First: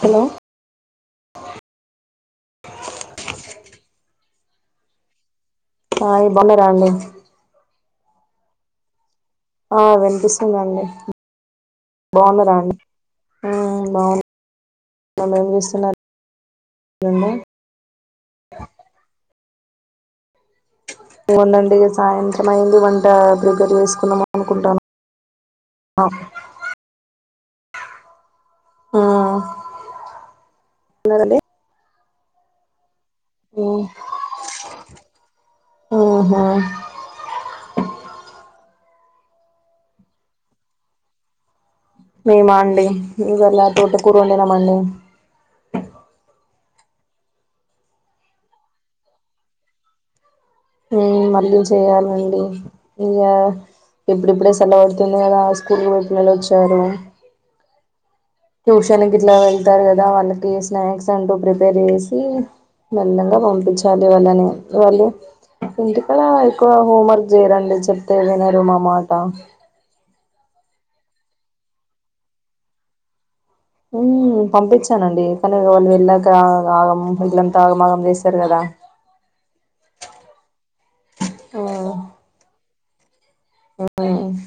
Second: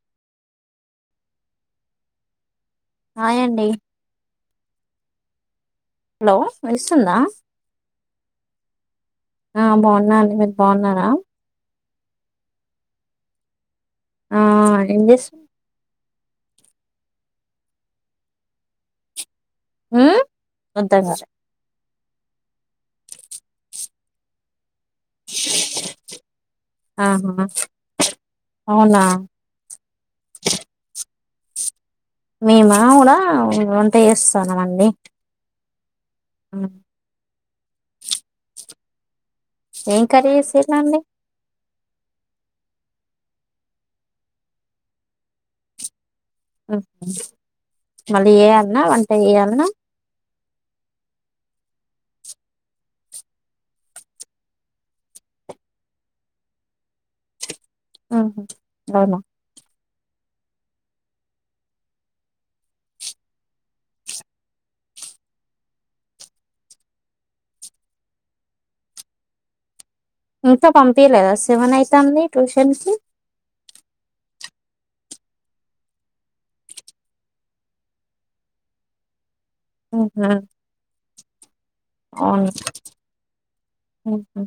Hello hi అండి hi hello బాన్నర అండి వినిస్తుందా ఆ బావున్నా అండి మీరు బావున్నారా బావున్నరా అండి బావు ఆ న్నాం ఏం చేస్తున్నారు ఎండి మ్మ్ వన్ అండ్ డేస్ సాయంత్రం అయింది వంట ప్రిపేర్ చేసుకున్నామ అనుకుంటాను ఆ ఆహా అవునా తిన్నారండి మేమా అవుడా ఉమ్ వంటే చేస్తాను అవన్నీ ఉహు మ్మ్ ఏం కర్రీ చేసిర్రు అండి మేమ అండి ఇవాళ తోట కూర వండినమండి మళ్ళీ ఏయల్న వంట చెయ్యల్న మ్మ్ మళ్ళీ చెయాలండి ఇక ఇప్పుడిప్పుడే సెల పడుతుంది కదా స్కూల్కి పోయయి పిల్లలు వచ్చారు ఉహు అవునా ట్యూషన్కిట్లా వెళ్తారు కదా ద వాళ్ళకి స్నాక్స్ అంటూ ప్రిపేర్ చేసి మెల్లగా పంపించాలి వాళ్ళని వాళ్ళు ఇంటికాడ ఎక్కువ హోమ్వర్క్ చేయరండి చెప్తే వినరు మా మాట ఇంకా పంపిలేదా సెవెన్ అయితంది ట్యూషన్ కి మ్మ్ పంపించానండి కానీ వాళ్ళు వెళ్ళాక ఆగం మిగిలంతా ఆగమాగం చేశారు కదా ఊన మ్మ్ అవునండి మ్మ్ ఓకె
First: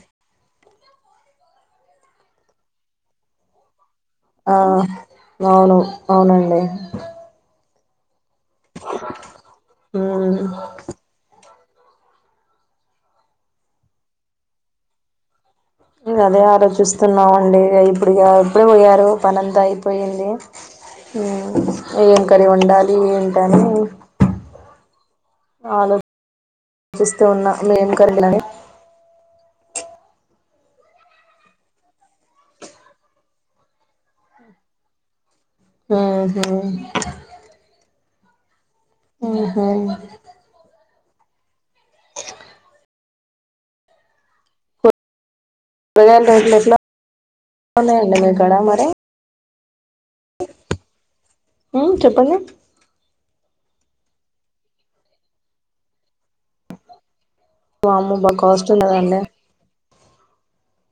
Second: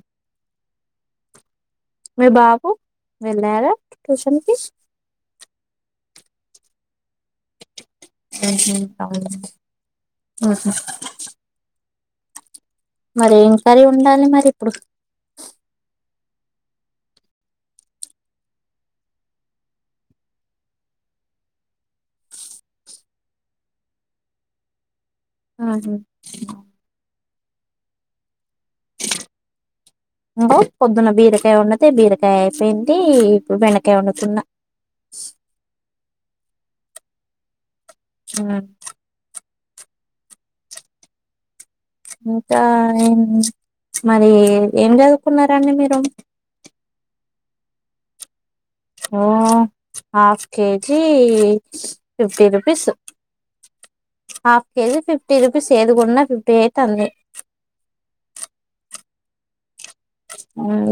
మీ బాబు వెళ్ళారా ట్యూషన్ కి ఆ అవును. అవునండి మ్మ్ అవునా మరి ఏం కర్రీ వండాలె మరి ఇప్పుడు అదే ఆలోచిస్తున్నామండి ఇప్పుడిగా ఇప్పుడే పోయారు పనంతా అయిపోయింది ఏం కర్రీ వండాలి ఏంటని ఆహ స్తు ఉన్నా ఏం కర్రీ అని నువు పొద్దున్న బీరకాయ వండతే బీరకాయ అయిపోయింది ఇప్పుడు బెండకాయ వండుతున్న మ్ హ్ మ్ మ్ హ్ ఇంకా ఏం మరి ఏం చదు కున్నరండి మీరు కూరగాయల రేట్లు ఎట్లా ఉన్నాయండి మీ కాడ మరి ఆ హాఫ్ కేజీ కి ఉమ్ చెప్పండి fifty rupees half KG fifty rupees ఏది కొన్నా ఫిఫ్టీ అయితాంది. వామ్మో బా కాస్ట్ ఉన్నదండి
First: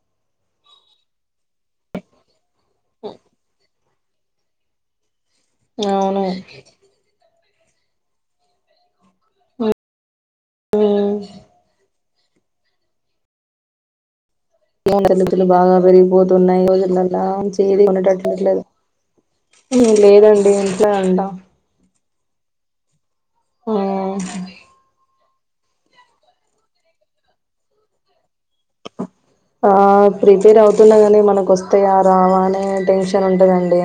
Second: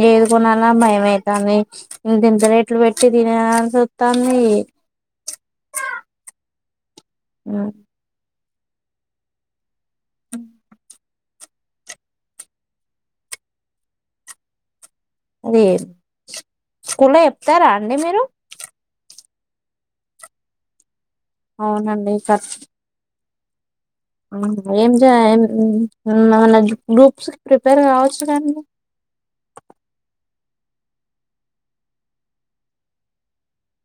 ఏది కొనాలన్నా భయమే కానీ ఇంతింత రేట్లు పెట్టి తినే ఆ చూత్త తన్ని అవును మ్ మ్ ఏమో ఖర్చులు అది బాగా పెరిగిపోతున్నాయి స్కూల్లో రోజుల్లలా చెప్తారా మంచియేది అండి మీరు వండేటట్లు లేదు లేదండి ఇంట్లో ఉంటం అవునండి సస్ ఉమ్ ఆ ఏం గ్రూప్స్కి ప్రిపేర్ కావచ్చుగా అండి ఆ ప్రిపేర్ అవుతున్నా కనీ మనకు వస్తాయా రావా అనే టెన్షన్ ఉంటదండి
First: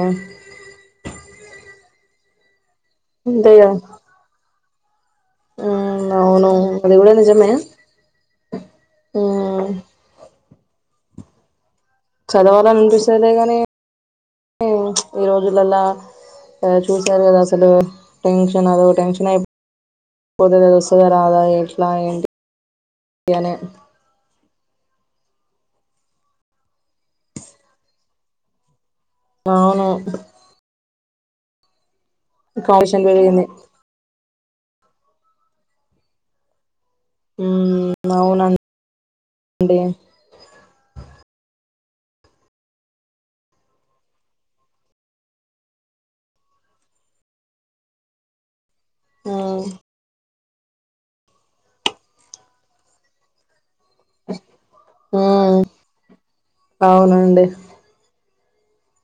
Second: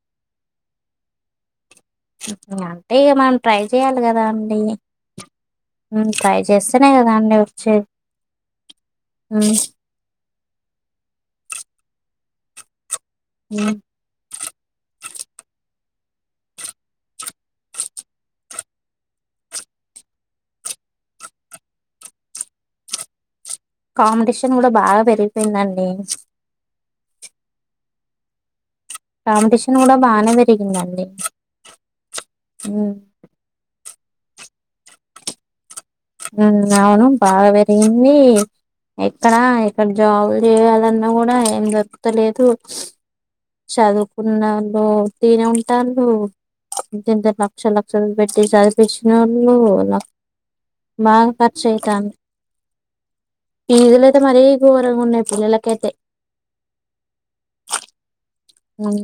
రాన్ టే ఇగ మనం ట్రై చేయాలి కదా అండి ఉమ్ ట్రై అవును చేస్తేనే అది కదా కూడా అండి నిజమే వచ్చేది మ్ ఉమ్ చదవాలన్ అనిపి అదే గాని హ్మ్. ఈ రోజుల్లలా చూసారు కదా అసల్ టెన్షన్ అదో టెన్షన్ అయిపోతద వస్తుందా రాదా ఎట్లా ఏంటి అనే ను కూడా బాగా పెరిగిపోయిందండి కాంపిటీషన్ అవును కూడా బాగానే పెరిగిందండి ఇంకా హ్మ్. ఆడిషన్ పెరిగింది ఉమ్ అవును బాగా ఉమ్ పెరిగింది అవునండి ఎక్కడ ఎక్కడ జాబులు చేయాలన్నా కూడా నా ఏం దప్పతలేదు చదువుకున్నళ్ళు ఇనే ఉంటారు ఇంత ఇంత లక్ష లక్షలు పెట్టి చదువు పిష్నోళ్ళు ఉమ్ మాన్ కూర్చు అయితంది ఈ ఇదిలో అయితే మరీ ఘోరంగా ఉన్నాయి ఉమ్ పిల్లలకైయితే అవునండి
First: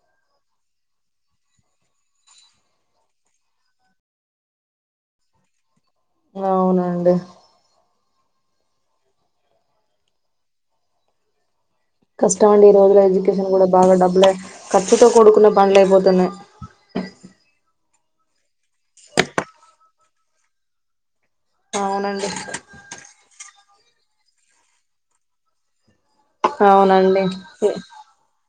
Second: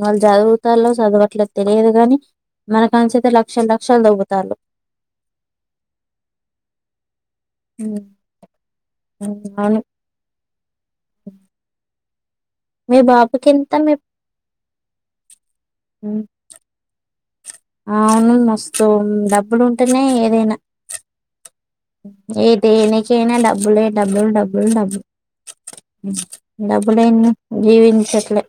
వాళ్ళు చదువుతళ చదవట్లేదు తెలియదు గాని మన కనించితే లక్షల లక్షలు దుబ్బుతారు అవునండి ఉమ్ [unintelligible] [inaudible] కష్టం అండి ఈ మీ రోజుల బాబుకి ఎడ్యుకేషన్ కూడా ఎంత మీ బాగా డబ్బులే ఖర్చుతో కూడుకున్న పనులు ఉమ్, అయిపోతున్నాయి అవును మస్తు సో డబ్బలు టనే ఏదైనా అవునండి ఏది నేను చెయ్యనేలే డబ్బులే డబుల్ డబుల్ డబుల్ అవునండి డబ్బులేందే జీవించట్లే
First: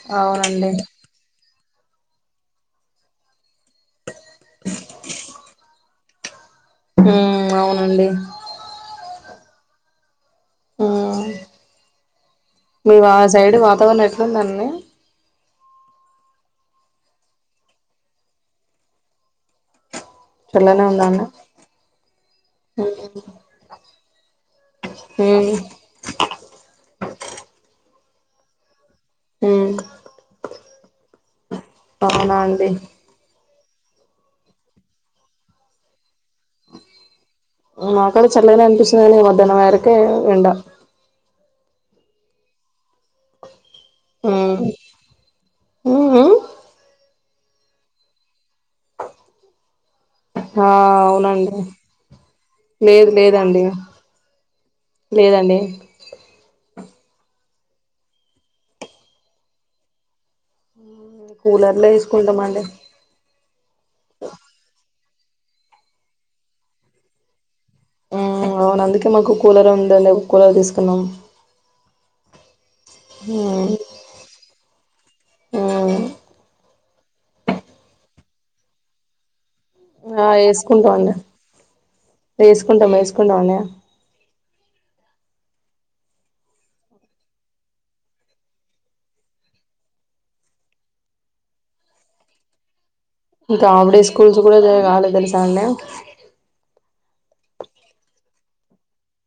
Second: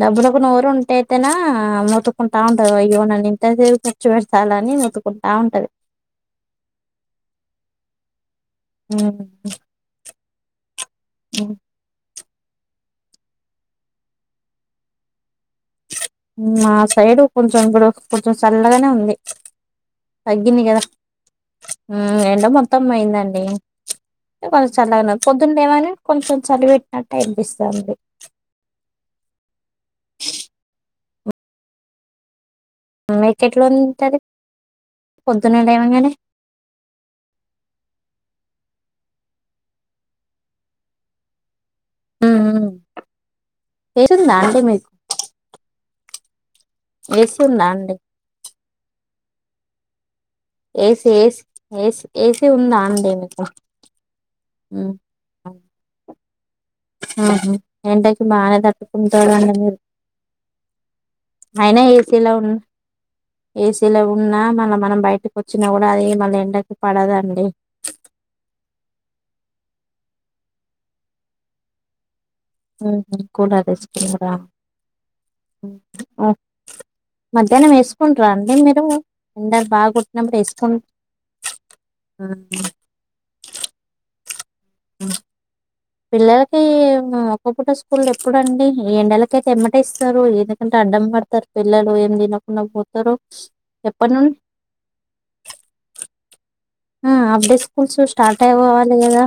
డబ్బులకు నోరు అవునండి ఉంటే అయితేనా ఆ మొత్తుకుంట ఉంటారు ఇవ్వనని తనేం ఖర్చు పెడతాలని మొత్తికుంటా ఉంటాదు ఉమ్ అవునండి ఉమ్ ఉమ్ ఉమ్. మీ వా సైడ్ వాతావరణం ఎట్లాందండి మా సైడు కొంచెం ఇప్పుడు కొంచెం చల్లగానే ఉంది తగ్గింది కదా చల్లనే ఉందా అండి ఉమ్ ఎండ మొత్తం పోయిందిండి కొంత చల ఉమ్ పొద్దున్నలేమని కొంచెం చలి పెట్టినట్టటు అనిపిస్తుంంది ఉమ్ ఆవునా అండి మీక ఎట్లా ఉంటుది పొద్దున్న లేవంగానే మా కాడా చెల్లగనే అనిపిస్తుంది గానీ మధ్యానం అయ్యరికే ఎండ ఆ ఆ ఎసుందా అండి ఉమ్ మిక్ ఉహు వేసిందా అండి ఆ ఏసీ ఏసీ అవునండి ఏసీ ఏసీ ఉందా లేదు అండి మీకు లేదండి లేదండి ఆహా ఎండకి బానే తట్టుకుంటారండి మీరు అయినా కూలర్లో ఏసీలో ఉన్ వేసుకుంటామండి ఏసీలో ఉన్నా మళ్ళ మనం బయట్ ఇంటికొచ్చినా కూడా అది మళ్ళ ఎండకి పడదండి మ్మ్ అవును అందుకే మాకు కూలర్ ఉండలేవ్ కూలర్ తీసుకున్నాం మ్మ్ హ్మ్ కూలర్ ఉమ్ తెచ్చుకున్నారా ఉమ్ మ్మ్ మధ్యాహ్నం వేసుకుంటరా అండి మీరు ఎండలు బాగా ఆ కొట్టినప్పుడు వేసుకుంట ఏసుకుంటామండి ఏసుకుంటాం ఏసుకుంటామండి అ పిల్లలకి ఒక్క పూట స్కూల్ ఎప్పుడండి ఎండలకయితే ఎమ్మట ఇస్తారు ఎందుకంటే అడ్డం పడతారు పిల్లలు ఏ తినకుండా పో ఇంకా హాఫ్డే స్కూల్స్ కూడా జ కాలే తెల్సా అండి ఆ హాఫ్డే స్కూల్స్ స్టార్ట్ అయిపోవాలి కదా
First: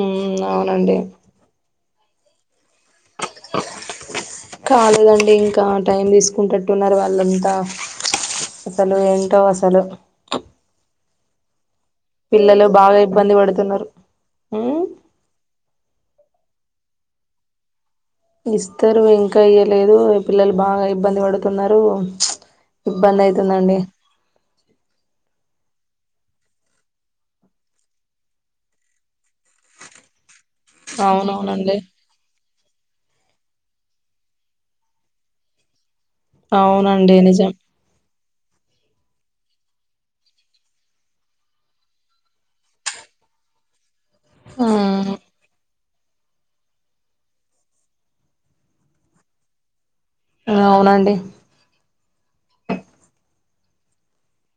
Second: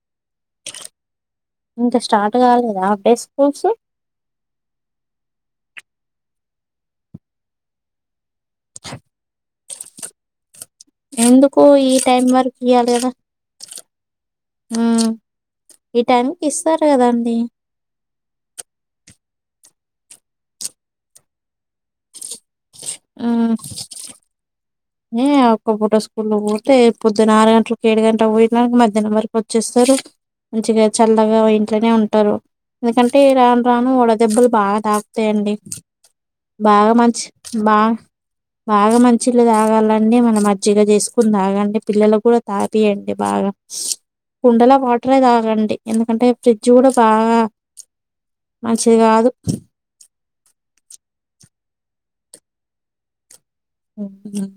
మ్మ్ అవునండి ఇంకా స్టార్ట్ కాలే కాలేదండి ఇంకా టైం తీసుకుంటట్టున్నారు వాళ్ళంతా అసలు ఏంటో అసలు ఎందుకో ఈ టైం వరకు పిల్లలు ఇయ్యాలి బాగా కదా ఇబ్బంది పడుతున్నరు మ్మ్ ఉమ్ ఈ టైంకి ఇస్తారు కదండి ఇస్తారు ఇంకా ఇయలేదు పిల్లలు బాగా ఇబ్బంది పడుతున్నారు ఇబ్బంది మ్మ్ అయితుందండి ఏ అప్ ఒక్క పూట స్కూల్లో పోతే పొద్దున ఆరు గంటలకు ఏడు గంట పోయిన మధ్యాహ్నం వరకు వచ్చేస్తారు మంచిగా చల్లగా అవునవునండి ఇంట్లోనే ఉంటారు ఎందుకంటే రాను రాను వడ దెబ్బలు బాగా తాకుతాయండి అవునండి నిజం బ బాగా మంచిళ్ళ తాగాలండి మనం మజ్జిగా చేసుకుని తాగండి పిల్లలు కూడా తాపియండి బాగా కుండల ఉమ్ వాటరే తాగండి ఎందుకంటే ఫ్రిడ్జ్ కూడా బాగా మంచిది కాదు అవునండి మ్మ్ హ్మ్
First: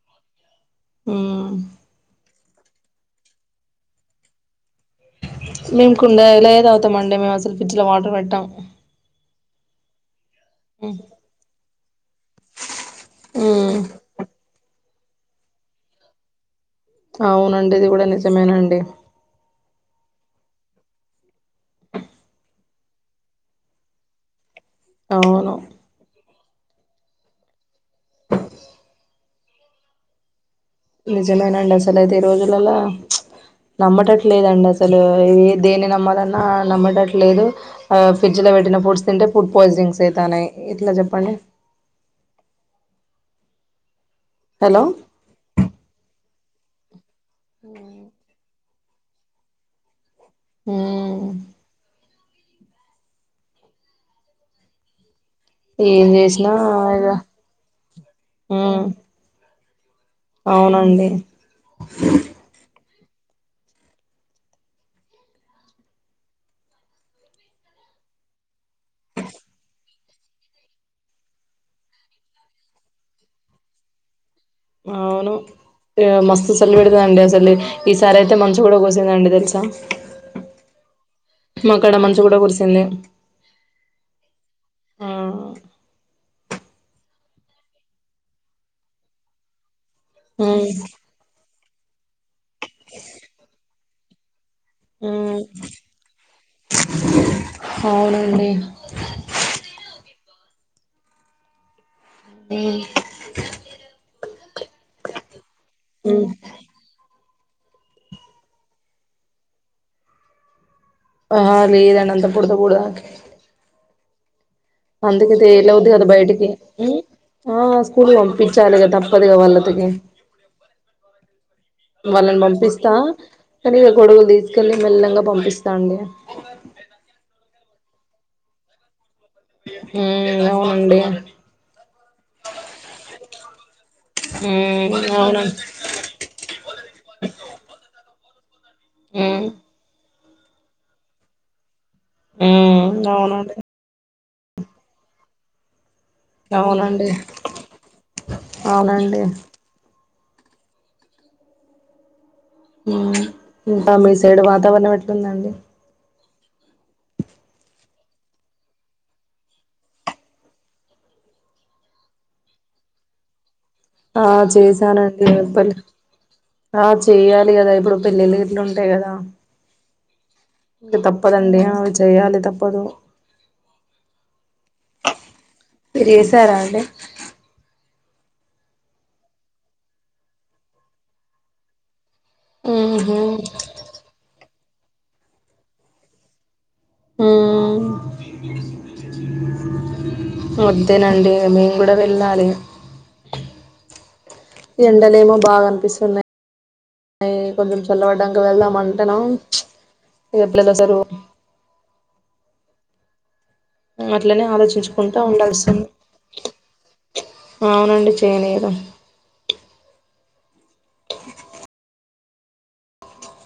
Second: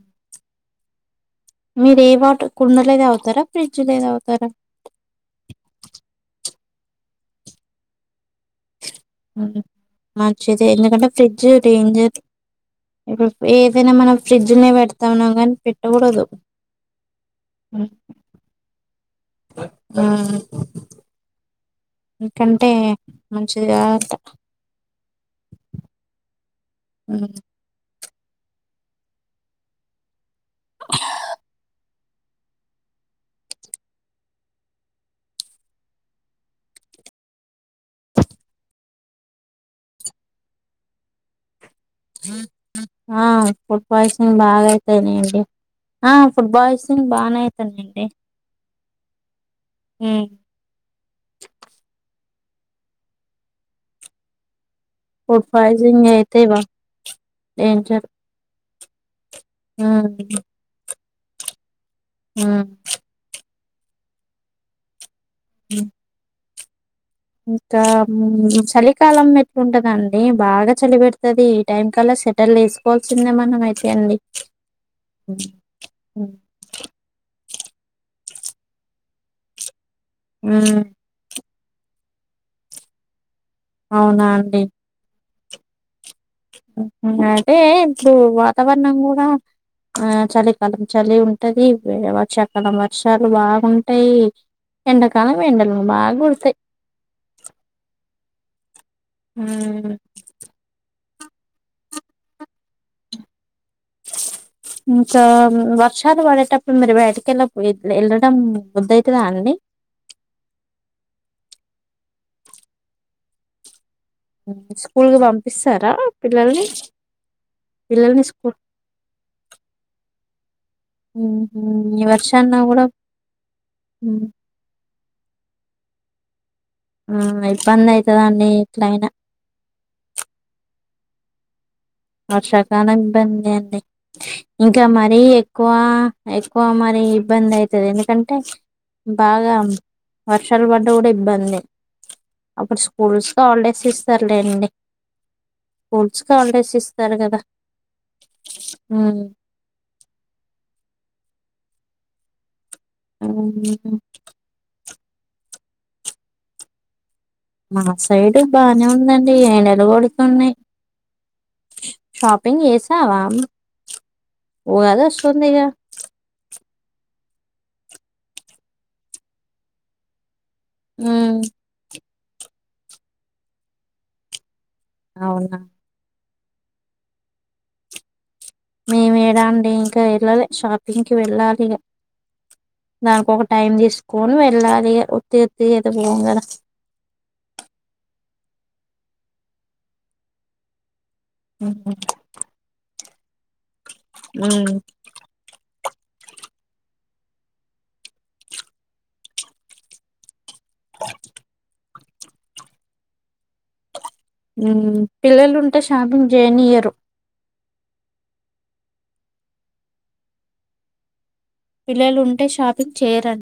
ఉమ్ మీరు ఏ వాటు కుండలోవి తాగుతరా ఫ్రిడ్జ్ లోవి తాగుతరా మేము కుండలే తాగుతమండి అండి మేము అసలు ఫ్రిడ్జ్ లో వాటర్ పెట్టం మ్మ్ హ్మ్ మంచిది ఎందుకంటే ఫ్రిడ్జ్ డేంజర్ అది. ఇప్పుడు ఉమ్ ఏదైనా మనం ఫ్రిజ్జుల్నే పెడు తవునంగాని పెట్టకూడదు. అవునండి ఇది కూడా నిజమేనండి. ఆహ్. ఎందుకంటే మంచిది కాదంట. అవును. ఉమ్ అసలుయితే ఈ రోజులలో ప్చ్ నమ్మేటట్లేదండి అసలు ఏ దేన్ని నమ్మాలన్నా నమ్మేటట్లేదు ఫ్రిడ్జ్ లో పెట్టిన ఫుడ్స్ తింటే ఫుడ్ పాయిజనింగ్స్ అయిత ఉన్నాయి ఎట్లా చెప్పండి. ఆహ్. మోషన్స్ బాగా హలో అయితున్నాయి అండి ఆహ్. ఫుట్బల్ సింగ్. బానేవుతునయండి. ఆహ్ ఉమ్మ్. ఫుడ్ ఫైజింగ్ ఏం చేసినా అయితేవా డేంజర్. ఉమ్. ఉమ్ అవునండి. ఉమ్ ప్చ్. ఉమ్ ఇంకా చలికాలం ఎట్లుంటదండి బాగా చలి పెడ్తది ఈ టైం కల్లా సెటిల్ ఎసుకోవాల్సిందే మనం అయితే అండి అవును ఉమ్ మస్త్ సలి పెడదండి అసలు. ఈసారి అయితే మంచు కూడా పోసిందండి తెలుసా. ఉమ్. మాక్కడ మంచు కూడా కురిసింది. అవునా అండి. ఆ అయితే ఇప్పుడు వాతావరణం గుడా. ఆహ్ మ్మ్ చలికాలం చలి ఉంటది. వేరే వ చక్కన వర్షాలు బాగుంటాయి. ఎండ కాలం మ్మ్ ఎండలు బాగోడ్తయ్. అవునండి ఉమ్. ఈ ఇంక వర్షాలు మ్మ్ పాడెటప్పుడు మీరు బయట్కేల. విద్ వెళ్ళడం బుద్ధి ఐతదా అండి. ఆహ్ లేదు అండి అంతా బూడద బూడద. స్కూల్ కి అందుకెతేలవదు పంపిస్తారా కదా బయటికి పిల్లల్ని ఆహ్ స్కూల్ కి పంపించాలి కదా తప్పదుగాద వాళ్ళకి. ఈ వాళ్ళని వర్షాన్న కూడా పంపిస్తా కానీ ఎక్కడో తీసుకెల్లి మెల్లంగా పంపిస్తా అండి. ఆ ఇబ్బందైతదండి ఎట్లయినా మ్మ్ అవునండి. వర్షాకాలం ఇబ్బంది అండి ఇంకా ఉమ్ మరీ అవునండి ఎక్కువ ఎక్కువ మరీ ఇబ్బందైతది ఎందుకన్ టె ఉమ్ బాగాం వర్షాలు పడ్డా కూడ ఇబ్బందె. అప్పుడు ఉమ్ స్కూల్స్ కు అవునండి ఆల్డేస్ ఇస్ సర్లేండి స్కూల్స్ కు హాలిడేస్ ఇస్ డి అవునండి. మ్మ్ మి తమిళ్ సైడ్ వాతావరణం ఎట్ల టుందండి. మా సైడ్ బానే ఉందండి ఏండలు కొడుతున్నాయ్. షాపింగ్ చేసావా? ఆ ఉగాది చేసానండి వస్తుందిగా ఎప్పల్ ఆ చెయ్యాలి గదా ఇప్పుడు పెళ్ళిళ్ళు గిట్ల ఉంటాయి కదా! ఇంగ ఉమ్ తప్పదండి ఆవచ్ చేయాలి తప్పదు అవునా ఏసారా అండి మేమేడ అండి ఇంకా ఎల్లలా షాపింగ్కి వెళ్ళాలిగ. ఉహు దానికి ఒక టైమ్ తీసుకొని వె ఇలాగేయే ఒత్తి ఉత్తి ఎత్తుకుపోవం కదా! ఆ అబ్ అంతేనండి మేము ఉమ్ కూడ వెళ్ళాలి. ఉమ్ ఈ ఎండలేమో బాగనిపిస్ తన్న మ్ కొంచం చల్లబడ్డంక వెళ్దమంటనా ఇగ పిల్లల సదువు అట్లనే మ్మ్ ఆలోచించుకుంటా పిల్లలుంటె ఉండాల్సింది షాపింగ్ చేయనీయరు. అవునండి చేయనీరు. పిల్లలుంటే షాపింగ్ చేయరన్